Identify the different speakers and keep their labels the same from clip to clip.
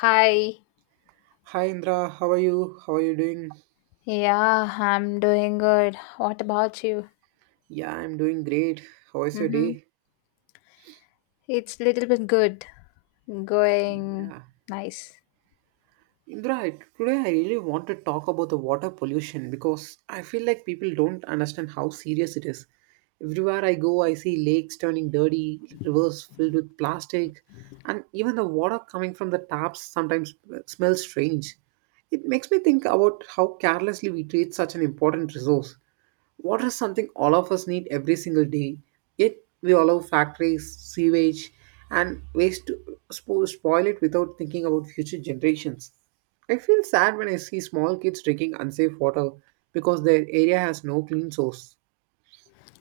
Speaker 1: Hi.
Speaker 2: Hi Indra, how are you? How are you doing?
Speaker 1: Yeah, I'm doing good. What about you?
Speaker 2: Yeah, I'm doing great. How is your
Speaker 1: Mm-hmm.
Speaker 2: day?
Speaker 1: It's little bit good. Going
Speaker 2: Yeah.
Speaker 1: nice.
Speaker 2: Today I really want to talk about the water pollution because I feel like people don't understand how serious it is. Everywhere I go, I see lakes turning dirty, rivers filled with plastic, and even the water coming from the taps sometimes smells strange. It makes me think about how carelessly we treat such an important resource. Water is something all of us need every single day, yet we allow factories, sewage, and waste to spoil it without thinking about future generations. I feel sad when I see small kids drinking unsafe water because their area has no clean source.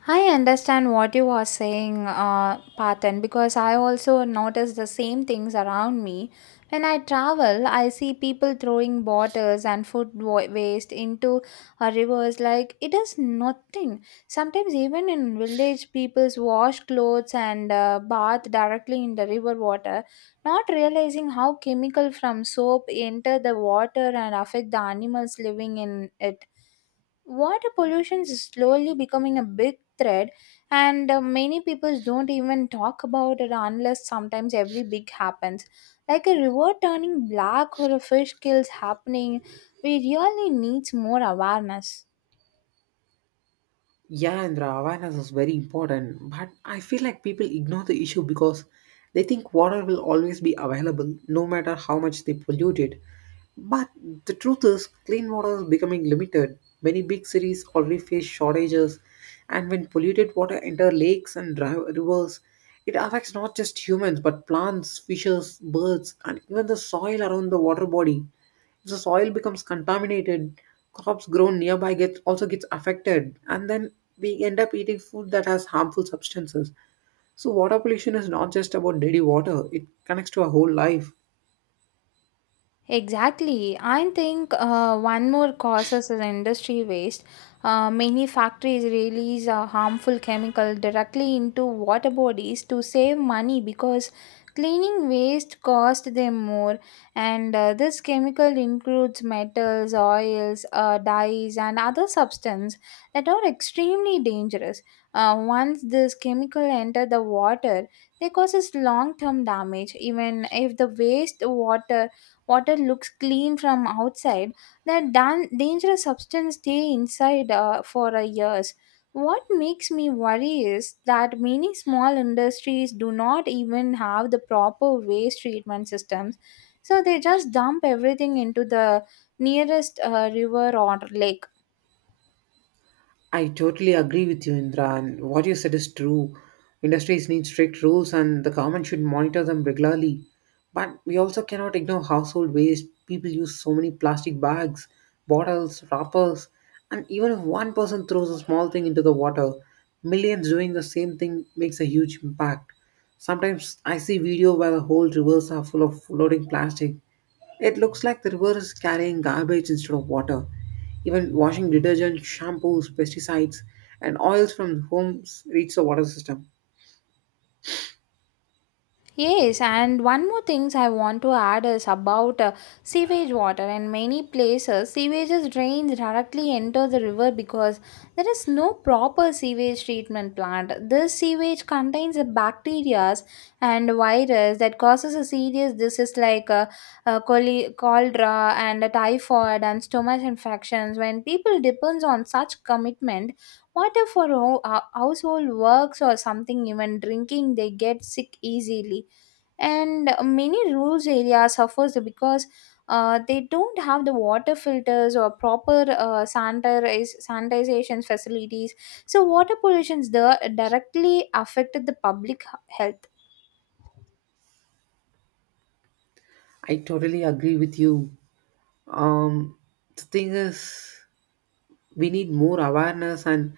Speaker 1: I understand what you are saying, Patan, because I also notice the same things around me. When I travel, I see people throwing bottles and food waste into rivers like it is nothing. Sometimes, even in village, people wash clothes and bath directly in the river water, not realizing how chemical from soap enter the water and affect the animals living in it. Water pollution is slowly becoming a big threat, and many people don't even talk about it unless sometimes every big happens. Like a river turning black or a fish kills happening, we really needs more awareness.
Speaker 2: Yeah, and the awareness is very important, but I feel like people ignore the issue because they think water will always be available no matter how much they pollute it. But the truth is, clean water is becoming limited. Many big cities already face shortages, and when polluted water enter lakes and rivers, it affects not just humans but plants, fishes, birds, and even the soil around the water body. The soil becomes contaminated, crops grown nearby get also gets affected, and then we end up eating food that has harmful substances. So water pollution is not just about dirty water, it connects to our whole life.
Speaker 1: Exactly. I think one more cause is the industry waste. Many factories release a harmful chemical directly into water bodies to save money because cleaning waste cost them more. And this chemical includes metals, oils, dyes, and other substances that are extremely dangerous. Once this chemical enter the water, they causes long-term damage. Even if the waste water looks clean from outside, the dangerous substance stay inside for years. What makes me worry is that many small industries do not even have the proper waste treatment systems, so they just dump everything into the nearest river or lake.
Speaker 2: I totally agree with you, Indra, and what you said is true. Industries need strict rules, and the government should monitor them regularly. But we also cannot ignore household waste. People use so many plastic bags, bottles, wrappers, and even if one person throws a small thing into the water, millions doing the same thing makes a huge impact. Sometimes I see video where the whole rivers are full of floating plastic. It looks like the river is carrying garbage instead of water. Even washing detergent, shampoos, pesticides, and oils from homes reach the water system.
Speaker 1: Yes, and one more things I want to add is about sewage water. In many places, sewage drains directly enter the river because there is no proper sewage treatment plant. This sewage contains the bacteria and virus that causes a serious disease like cholera and typhoid and stomach infections. When people depends on such commitment, water for household works or something, even drinking, they get sick easily. And many rural areas suffers because they don't have the water filters or proper sanitization facilities. So water pollution there directly affected the public health.
Speaker 2: I totally agree with you. Um, the thing is, we need more awareness, and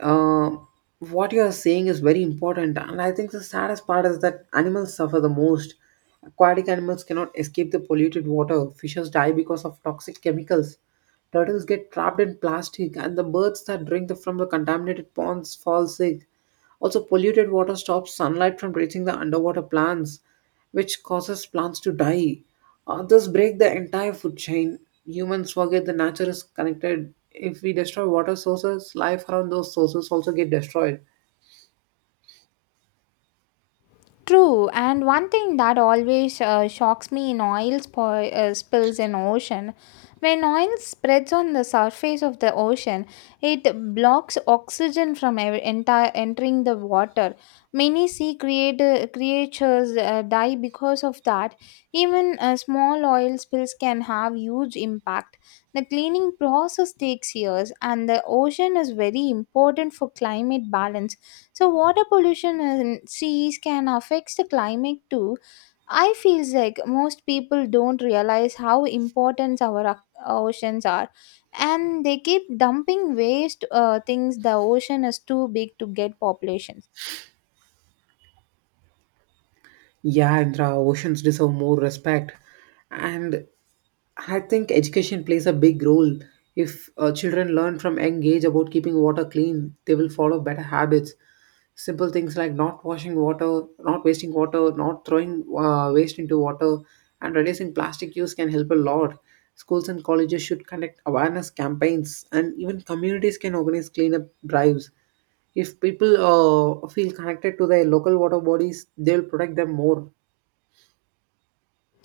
Speaker 2: uh, what you are saying is very important. And I think the saddest part is that animals suffer the most. Aquatic animals cannot escape the polluted water, fishes die because of toxic chemicals, turtles get trapped in plastic, and the birds that drink from the contaminated ponds fall sick. Also, polluted water stops sunlight from reaching the underwater plants, which causes plants to die. This break the entire food chain. Humans forget the nature is connected. If we destroy water sources, life around those sources also get destroyed.
Speaker 1: True, and one thing that always shocks me in oil spills in ocean, when oil spreads on the surface of the ocean, it blocks oxygen from ev- entire entering the water. Many sea creatures die because of that. Even small oil spills can have huge impact. The cleaning process takes years, and the ocean is very important for climate balance, so water pollution in seas can affect the climate too. I feels like most people don't realize how important our oceans are, and they keep dumping waste things. The ocean is too big to get populations.
Speaker 2: Yeah, and the oceans deserve more respect. And I think education plays a big role. If children learn from young age about keeping water clean, they will follow better habits. Simple things like not washing water, not wasting water, not throwing waste into water, and reducing plastic use can help a lot. Schools and colleges should conduct awareness campaigns, and even communities can organize cleanup drives. If people feel connected to their local water bodies, they'll protect them more.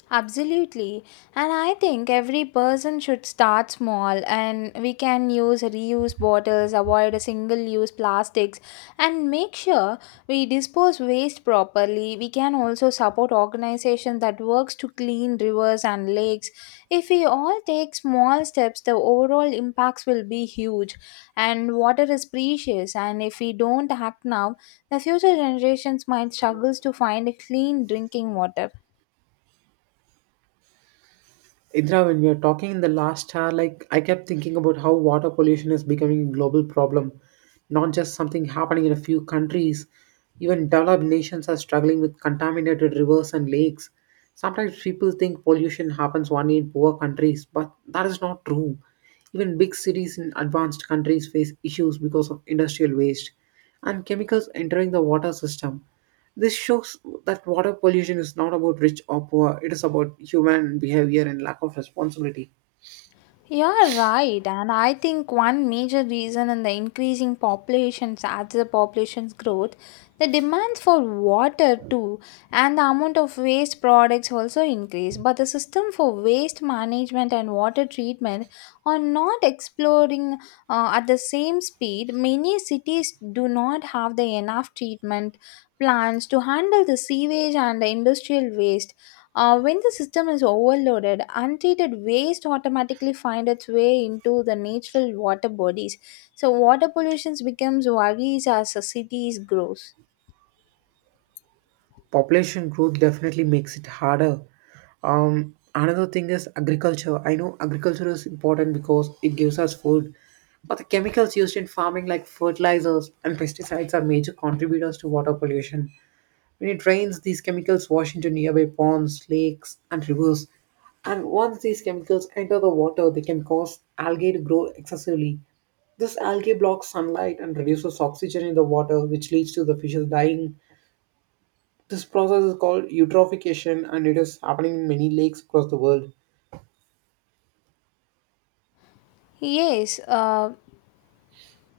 Speaker 1: Absolutely. And I think every person should start small, and we can use reuse bottles, avoid single use plastics, and make sure we dispose waste properly. We can also support organizations that works to clean rivers and lakes. If we all take small steps, the overall impacts will be huge. And water is precious, and if we don't act now, the future generations might struggle to find a clean drinking water.
Speaker 2: Indra, when we were talking in the last hour, like I kept thinking about how water pollution is becoming a global problem, not just something happening in a few countries. Even developed nations are struggling with contaminated rivers and lakes. Sometimes people think pollution happens only in poor countries, but that is not true. Even big cities in advanced countries face issues because of industrial waste and chemicals entering the water system. This shows that water pollution is not about rich or poor, it is about human behavior and lack of responsibility.
Speaker 1: You're right, and I think one major reason in the increasing populations as the population's growth, the demands for water too, and the amount of waste products also increase. But the system for waste management and water treatment are not exploring at the same speed. Many cities do not have the enough treatment plants to handle the sewage and the industrial waste. When the system is overloaded, untreated waste automatically find its way into the natural water bodies. So water pollution becomes worries as the cities grows.
Speaker 2: Population growth definitely makes it harder. Another thing is agriculture. I know agriculture is important because it gives us food, but the chemicals used in farming, like fertilizers and pesticides, are major contributors to water pollution. When it rains, these chemicals wash into nearby ponds, lakes, and rivers. And once these chemicals enter the water, they can cause algae to grow excessively. This algae blocks sunlight and reduces oxygen in the water, which leads to the fishes dying. This process is called eutrophication, and it is happening in many lakes across the world.
Speaker 1: Yes, uh,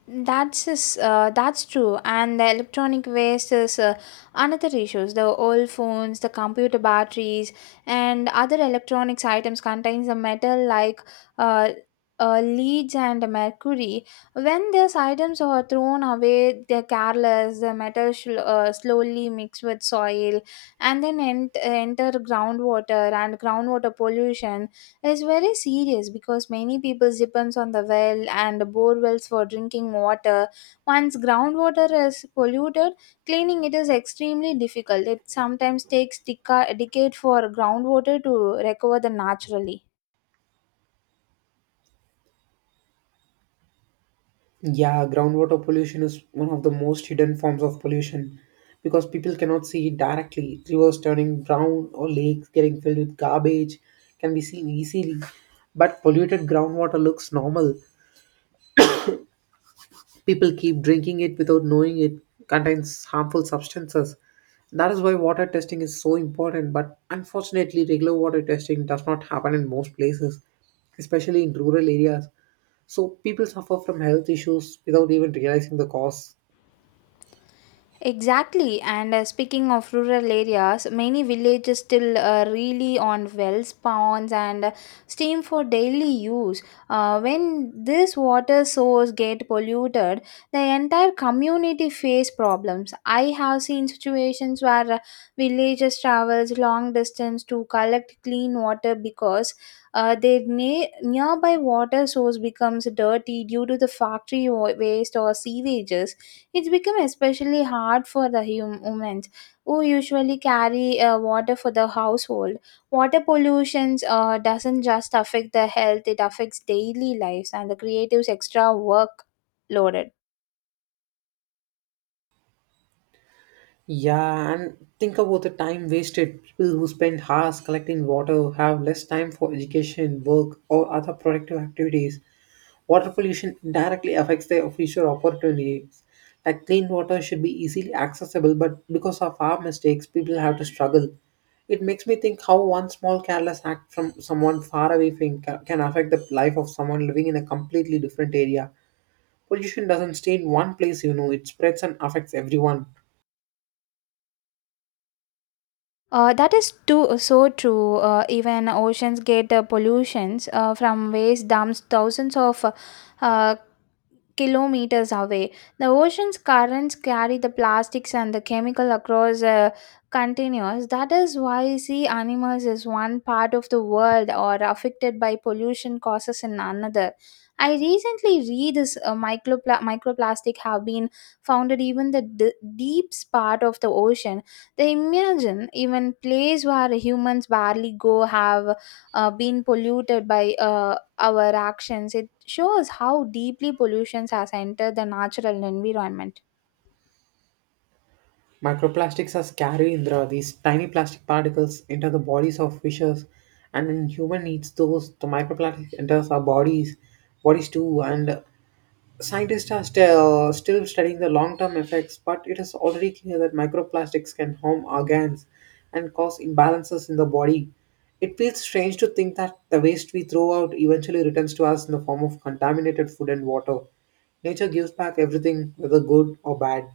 Speaker 1: that's true, and the electronic waste is another issues. The old phones, the computer batteries, and other electronics items contains the metal like uh, leads and mercury. When these items are thrown away, they're careless. The metal slowly mix with soil, and then enter groundwater, and groundwater pollution is very serious because many people depends on the well and bore wells for drinking water. Once groundwater is polluted, cleaning it is extremely difficult. It sometimes takes a decade for groundwater to recover the naturally.
Speaker 2: Yeah, groundwater pollution is one of the most hidden forms of pollution because people cannot see it directly. Rivers turning brown or lakes getting filled with garbage can be seen easily, but polluted groundwater looks normal. People keep drinking it without knowing it contains harmful substances. That is why water testing is so important, but unfortunately, regular water testing does not happen in most places, especially in rural areas. So, people suffer from health issues without even realizing the cause.
Speaker 1: Exactly, and speaking of rural areas, many villages still really on wells, ponds, and stream for daily use. When this water source get polluted, the entire community face problems. I have seen situations where villagers travels long distance to collect clean water because their nearby water source becomes dirty due to the factory waste or sewages. It's become especially hard for the women who usually carry water for the household. Water pollution doesn't just affect the health, it affects daily lives and the creatives extra work loaded.
Speaker 2: Yeah, and think about the time wasted. People who spend hours collecting water have less time for education, work, or other productive activities. Water pollution directly affects their future opportunities. Like clean water should be easily accessible, but because of our mistakes, people have to struggle. It makes me think how one small careless act from someone far away thing can affect the life of someone living in a completely different area. Pollution doesn't stay in one place, you know, it spreads and affects everyone.
Speaker 1: That is too so true. Even oceans get pollutions from waste dumps thousands of uh, kilometers away. The ocean's currents carry the plastics and the chemical across continuous. That is why sea animals is one part of the world or affected by pollution causes in another. I recently read this microplastic have been found in even the deep part of the ocean. They imagine even places where humans barely go have been polluted by our actions. It shows how deeply pollution has entered the natural environment.
Speaker 2: Microplastics are scary, Indra. These tiny plastic particles enter the bodies of fishes, and when human eats those, the microplastic enters our bodies, bodies too. And scientists are still studying the long-term effects, but it is already clear that microplastics can harm organs and cause imbalances in the body. It feels strange to think that the waste we throw out eventually returns to us in the form of contaminated food and water. Nature gives back everything, whether good or bad.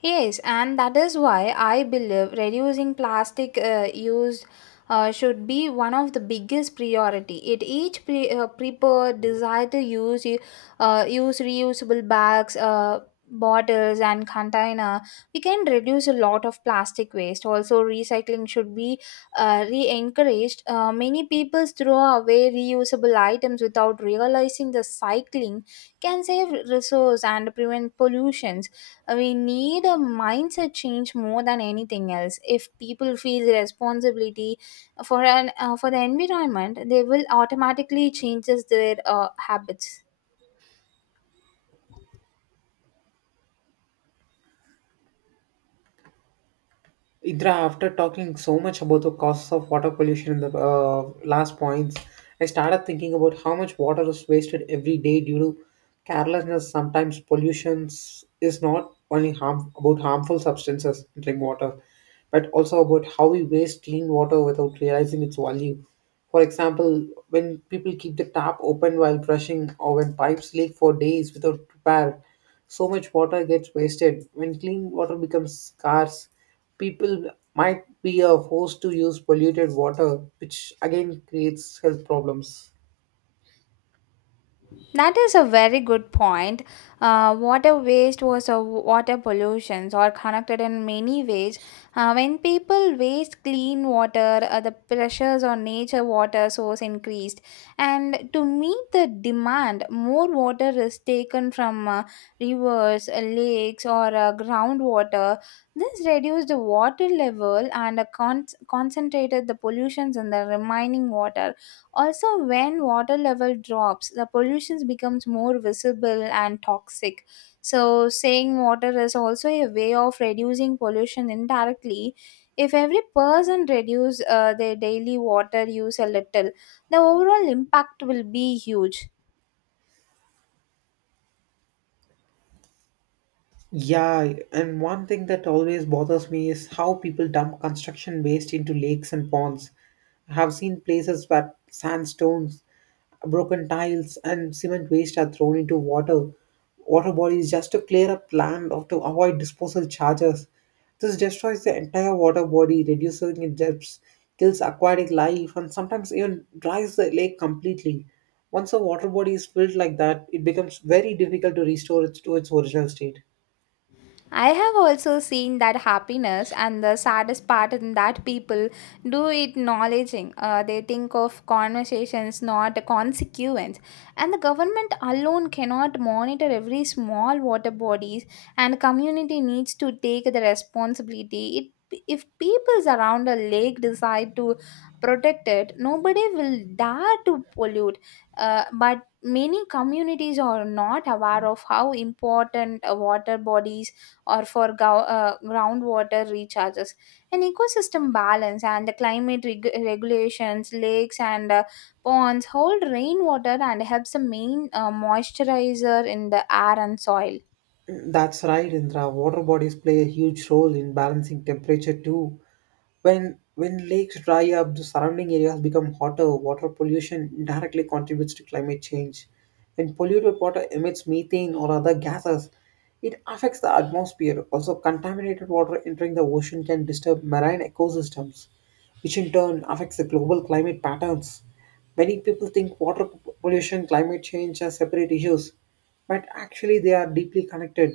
Speaker 1: Yes, and that is why I believe reducing plastic use should be one of the biggest priority. It each prepare desire to use use reusable bags, bottles, and container. We can reduce a lot of plastic waste. Also, recycling should be re-encouraged. Many people throw away reusable items without realizing the cycling can save resource and prevent pollutions. We need a mindset change more than anything else. If people feel responsibility for an for the environment, they will automatically changes their habits.
Speaker 2: Indra, after talking so much about the costs of water pollution in the last points, I started thinking about how much water is wasted every day due to carelessness. Sometimes pollution is not only harm about harmful substances entering water, but also about how we waste clean water without realizing its value. For example, when people keep the tap open while brushing or when pipes leak for days without repair, so much water gets wasted. When clean water becomes scarce, people might be forced to use polluted water, which again creates health problems.
Speaker 1: That is a very good point. Water waste was a water pollutions or connected in many ways. When people waste clean water, the pressures on nature water source increased, and to meet the demand, more water is taken from rivers, lakes, or groundwater. This reduced the water level and concentrated the pollutions in the remaining water. Also, when water level drops, the pollution becomes more visible and toxic. So, saying water is also a way of reducing pollution indirectly. If every person reduce their daily water use a little, the overall impact will be huge.
Speaker 2: Yeah, and one thing that always bothers me is how people dump construction waste into lakes and ponds. I have seen places where sandstones, broken tiles, and cement waste are thrown into water, water bodies just to clear up land or to avoid disposal charges. This destroys the entire water body, reducing its depths, kills aquatic life, and sometimes even dries the lake completely. Once a water body is filled like that, it becomes very difficult to restore it to its original state.
Speaker 1: I have also seen that happiness, and the saddest part in that people do it acknowledging. They think of conversations, not a consequence. And the government alone cannot monitor every small water bodies, and community needs to take the responsibility. It, if peoples around a lake decide to protect it, nobody will dare to pollute. But many communities are not aware of how important water bodies or for groundwater recharges and ecosystem balance and the climate regulations. Lakes and ponds hold rainwater and helps the main moisturizer in the air and soil.
Speaker 2: That's right, Indra. Water bodies play a huge role in balancing temperature too. When lakes dry up, the surrounding areas become hotter. Water pollution directly contributes to climate change. When polluted water emits methane or other gases, it affects the atmosphere. Also, contaminated water entering the ocean can disturb marine ecosystems, which in turn affects the global climate patterns. Many people think water pollution, climate change are separate issues, but actually they are deeply connected.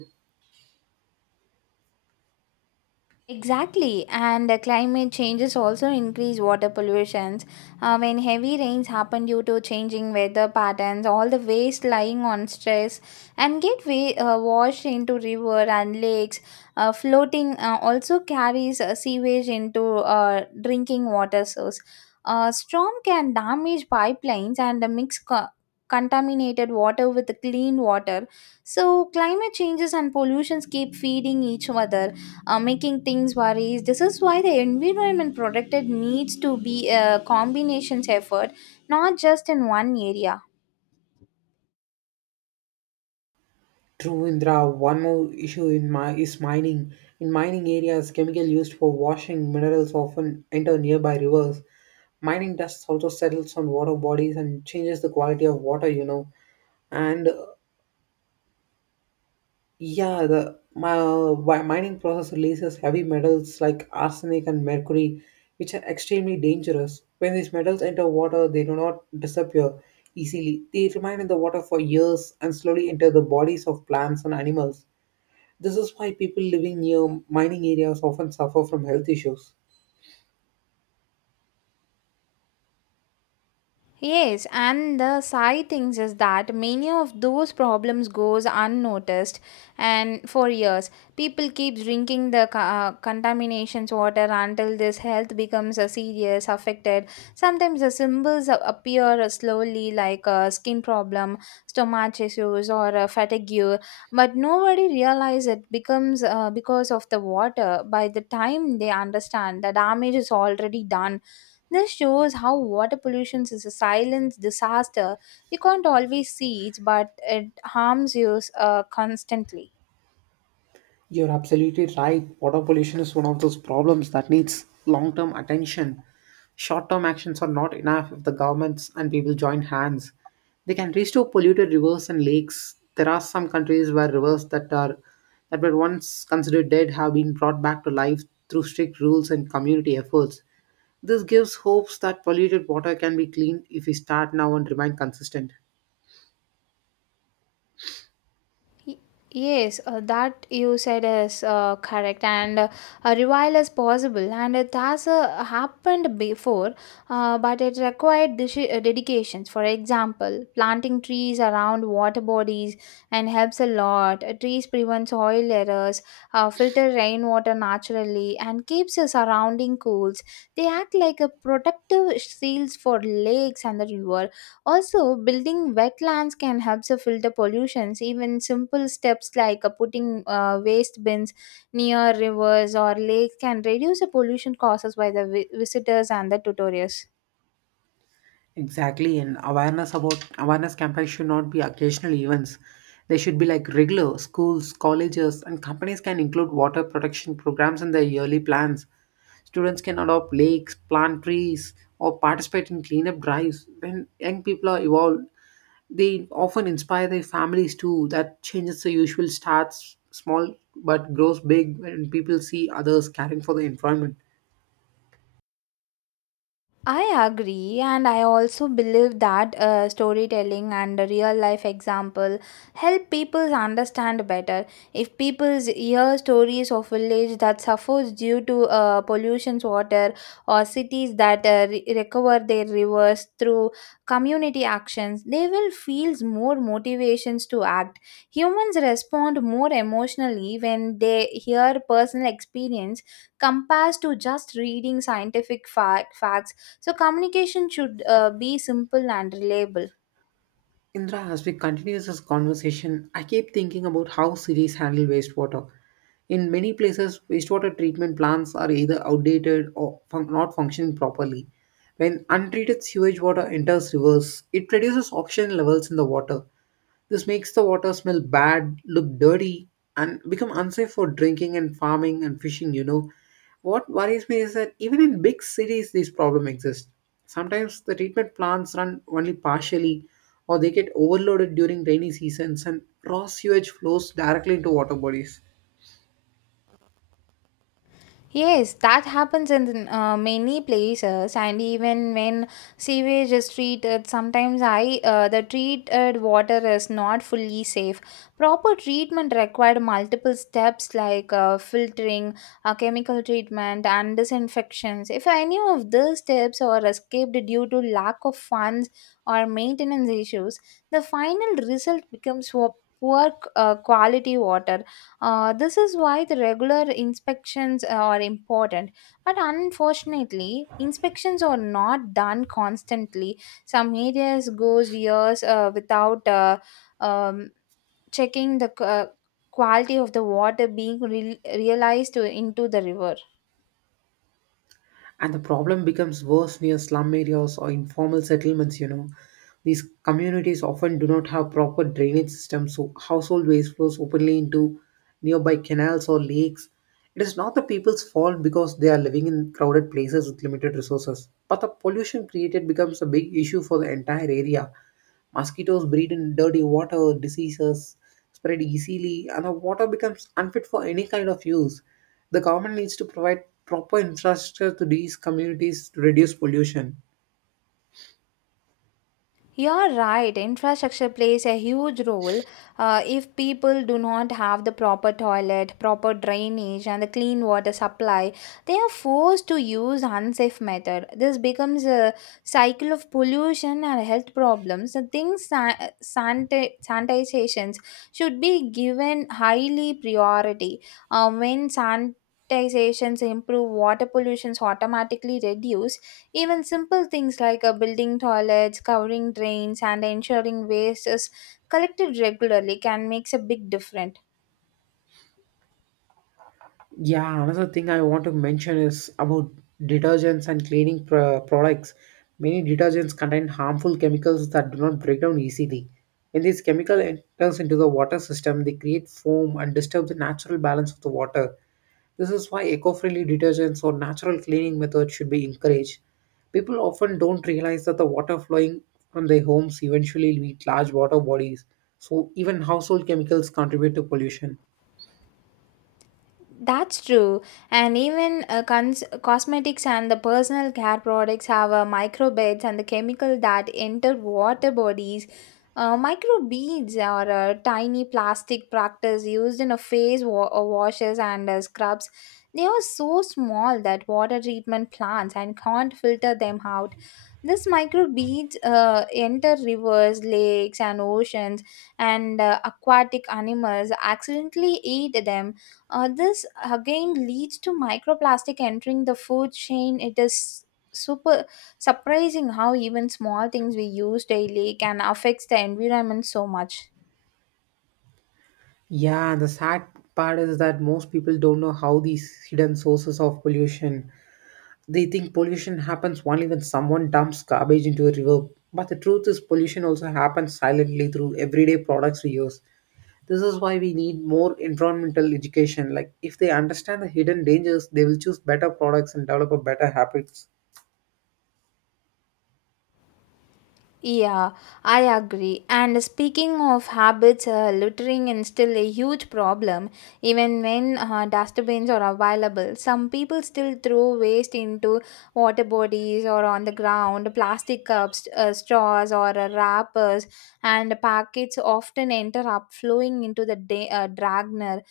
Speaker 1: Exactly, and climate changes also increase water pollutions. When heavy rains happen due to changing weather patterns, all the waste lying on stress and get washed into river and lakes. Floating also carries sewage into drinking water source. Storm can damage pipelines and mix contaminated water with clean water. So climate changes and pollutions keep feeding each other, making things worries. This is why the environment protected needs to be a combination's effort, not just in one area.
Speaker 2: True, Indra, one more issue in my, is mining. In mining areas, chemical used for washing minerals often enter nearby rivers. Mining dust also settles on water bodies and changes the quality of water, you know, and mining process releases heavy metals like arsenic and mercury, which are extremely dangerous. When these metals enter water, they do not disappear easily. They remain in the water for years and slowly enter the bodies of plants and animals. This is why people living near mining areas often suffer from health issues.
Speaker 1: Yes, and the sad thing is that many of those problems goes unnoticed, and for years people keep drinking the contaminations water until this health becomes a serious affected. Sometimes the symbols appear slowly, like a skin problem, stomach issues, or a fatigue, but nobody realize it becomes because of the water. By the time they understand, the damage is already done. This shows how water pollution is a silent disaster. We can't always see it, but it harms us constantly.
Speaker 2: You're absolutely right. Water pollution is one of those problems that needs long term attention. Short term actions are not enough if the governments and people join hands. They can restore polluted rivers and lakes. There are some countries where rivers that were once considered dead have been brought back to life through strict rules and community efforts. This gives hopes that polluted water can be cleaned if we start now and remain consistent.
Speaker 1: Y- Yes, that you said is correct, and a revival is possible, and it has happened before, but it required dedications. For example, planting trees around water bodies and helps a lot. Trees prevent soil errors, filter rainwater naturally, and keeps the surrounding cools. They act like a protective shields for lakes and the river. Also, building wetlands can help to filter pollutions. Even simple steps like putting waste bins near rivers or lakes can reduce the pollution causes by the visitors and the tutors.
Speaker 2: Exactly, and awareness about awareness campaigns should not be occasional events. They should be like regular schools, colleges, and companies can include water protection programs in their yearly plans. Students can adopt lakes, plant trees, or participate in cleanup drives. When young people are involved, they often inspire their families too. That changes the usual starts small but grows big when people see others caring for the environment.
Speaker 1: I agree, and I also believe that storytelling and real life example help people understand better. If people hear stories of village that suffers due to pollution's water or cities that recover their rivers through community actions, they will feel more motivations to act. Humans respond more emotionally when they hear personal experience compared to just reading scientific facts, so communication should be simple and reliable.
Speaker 2: Indra, as we continue this conversation, I keep thinking about how cities handle wastewater. In many places, wastewater treatment plants are either outdated or not functioning properly. When untreated sewage water enters rivers, it reduces oxygen levels in the water. This makes the water smell bad, look dirty, and become unsafe for drinking and farming and fishing, you know. What worries me is that even in big cities, these problems exist. Sometimes the treatment plants run only partially, or they get overloaded during rainy seasons, and raw sewage flows directly into water bodies.
Speaker 1: Yes, that happens in many places, and even when sewage is treated, sometimes I the treated water is not fully safe. Proper treatment required multiple steps like filtering, chemical treatment, and disinfections. If any of these steps are escaped due to lack of funds or maintenance issues, the final result becomes poor quality water. This is why the regular inspections are important. But unfortunately, inspections are not done constantly. Some areas goes years without um, checking the quality of the water being realized into the river.
Speaker 2: And the problem becomes worse near slum areas or informal settlements. These communities often do not have proper drainage systems, so household waste flows openly into nearby canals or lakes. It is not the people's fault because they are living in crowded places with limited resources, but the pollution created becomes a big issue for the entire area. Mosquitoes breed in dirty water, diseases spread easily, and the water becomes unfit for any kind of use. The government needs to provide proper infrastructure to these communities to reduce pollution.
Speaker 1: You're right. Infrastructure plays a huge role. If people do not have the proper toilet, proper drainage, and the clean water supply, they are forced to use unsafe method. This becomes a cycle of pollution and health problems. The things sanitizations should be given highly priority. When sanitizations improve, water pollutions automatically reduce, even simple things like building toilets, covering drains, and ensuring waste is collected regularly can make a big difference.
Speaker 2: Yeah, another thing I want to mention is about detergents and cleaning products. Many detergents contain harmful chemicals that do not break down easily. When this chemical enters into the water system, they create foam and disturb the natural balance of the water. This is why eco friendly detergents or natural cleaning methods should be encouraged. People often don't realize that the water flowing from their homes eventually leaves large water bodies, so even household chemicals contribute to pollution.
Speaker 1: That's true. And even cosmetics and the personal care products have microbeads and the chemical that enter water bodies. Microbeads are tiny plastic products used in a face washes and scrubs. They are so small that water treatment plants and can't filter them out. These microbeads enter rivers, lakes, and oceans, and aquatic animals accidentally eat them. This again leads to microplastic entering the food chain. It is super surprising how even small things we use daily can affect the environment so much.
Speaker 2: Yeah, the sad part is that most people don't know how these hidden sources of pollution. They think pollution happens only when someone dumps garbage into a river. But the truth is, pollution also happens silently through everyday products we use. This is why we need more environmental education. Like, if they understand the hidden dangers, they will choose better products and develop a better habits.
Speaker 1: Yeah, I agree. And speaking of habits, littering is still a huge problem. Even when dustbins are available, some people still throw waste into water bodies or on the ground. Plastic cups, straws, or wrappers and packets often enter up, flowing into the dragner,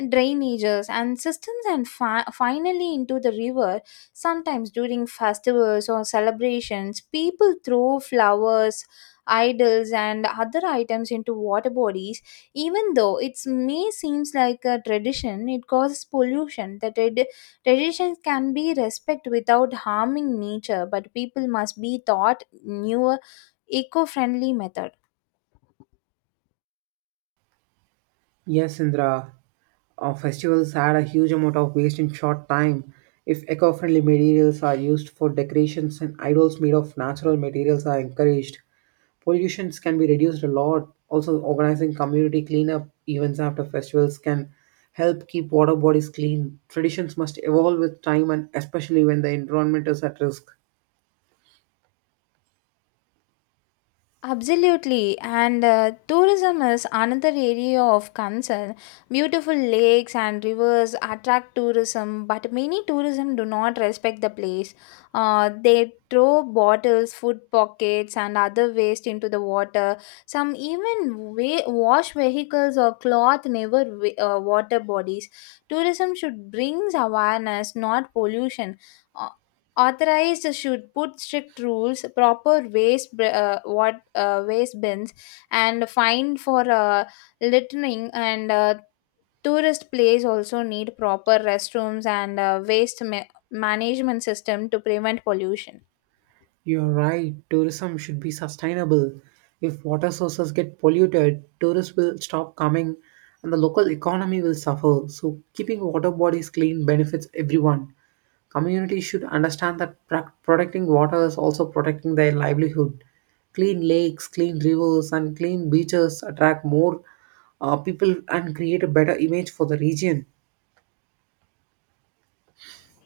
Speaker 1: drainages, and systems, and finally into the river. Sometimes during festivals or celebrations, people throw flowers, idols, and other items into water bodies. Even though it may seems like a tradition, it causes pollution. The traditions can be respected without harming nature, but people must be taught newer eco-friendly methods.
Speaker 2: Yes, Indra. Festivals add a huge amount of waste in short time. If eco-friendly materials are used for decorations and idols made of natural materials are encouraged, pollutions can be reduced a lot. Also, organizing community cleanup events after festivals can help keep water bodies clean. Traditions must evolve with time and especially when the environment is at risk.
Speaker 1: Absolutely, and tourism is another area of concern. Beautiful lakes and rivers attract tourism, but many tourism do not respect the place. They throw bottles, food pockets, and other waste into the water. Some even wash vehicles or cloth never water bodies. Tourism should brings awareness, not pollution. Uh, Authorized should put strict rules, proper waste br- what waste bins, and fine for littering. And tourist place also need proper restrooms and management system to prevent pollution.
Speaker 2: You're right, tourism should be sustainable. If water sources get polluted, tourists will stop coming and the local economy will suffer. So, keeping water bodies clean benefits everyone. Communities should understand that protecting water is also protecting their livelihood. Clean lakes, clean rivers, and clean beaches attract more people and create a better image for the region.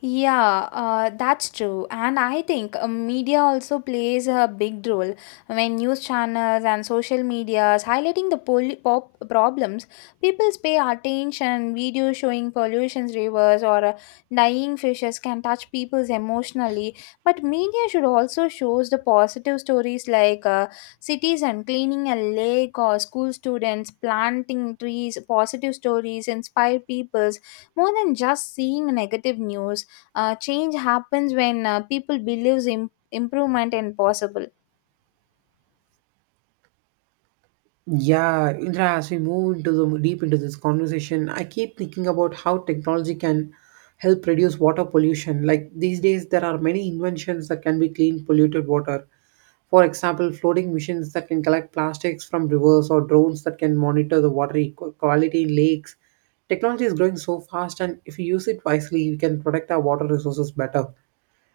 Speaker 1: Yeah, that's true. And I think media also plays a big role when news channels and social medias highlighting the pol- pop problems, people pay attention. Videos showing pollution rivers or dying fishes can touch people emotionally. But media should also shows the positive stories like citizen cleaning a lake or school students planting trees. Positive stories inspire peoples more than just seeing negative news. Change happens when people believes improvement is possible.
Speaker 2: Yeah, Indra, as we move into the deep into this conversation, I keep thinking about how technology can help reduce water pollution. Like these days, there are many inventions that can be clean polluted water. For example, floating machines that can collect plastics from rivers or drones that can monitor the water quality in lakes. Technology is growing so fast, and if we use it wisely, we can protect our water resources better.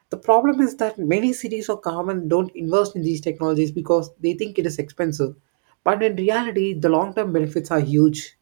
Speaker 2: The problem is that many cities or governments don't invest in these technologies because they think it is expensive. But in reality, the long term benefits are huge.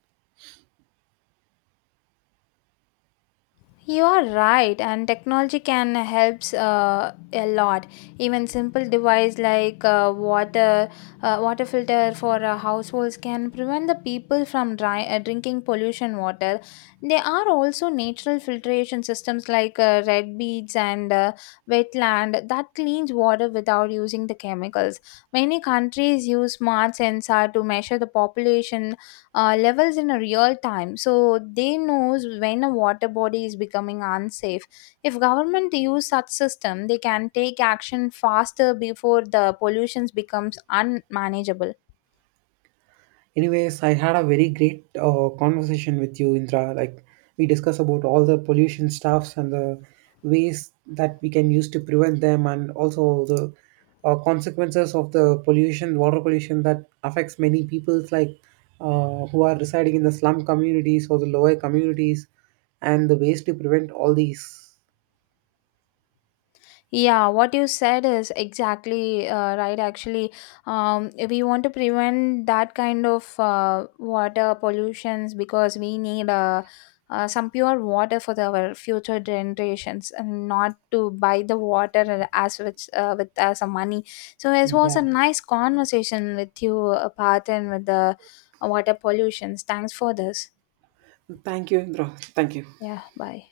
Speaker 1: You are right, and technology can helps a lot. Even simple device like water filter for households can prevent the people from drinking pollution water. There are also natural filtration systems like red beads and wetland that cleans water without using the chemicals. Many countries use smart sensor to measure the population levels in a real time, so they knows when a water body is becoming unsafe. If government use such system, they can take action faster before the pollutions becomes unmanageable.
Speaker 2: Anyways, I had a very great conversation with you, Indra. Like we discussed about all the pollution stuffs and the ways that we can use to prevent them, and also the consequences of the pollution, water pollution that affects many people, like who are residing in the slum communities or the lower communities, and the ways to prevent all these.
Speaker 1: Yeah, what you said is exactly right. Actually, if we want to prevent that kind of water pollutions, because we need some pure water for the, our future generations, and not to buy the water as with some money. So it was
Speaker 2: Yeah.
Speaker 1: a nice conversation with you, Parthen, with the water pollutions. Thanks for this.
Speaker 2: Thank you, Indra. Thank you.
Speaker 1: Yeah, bye.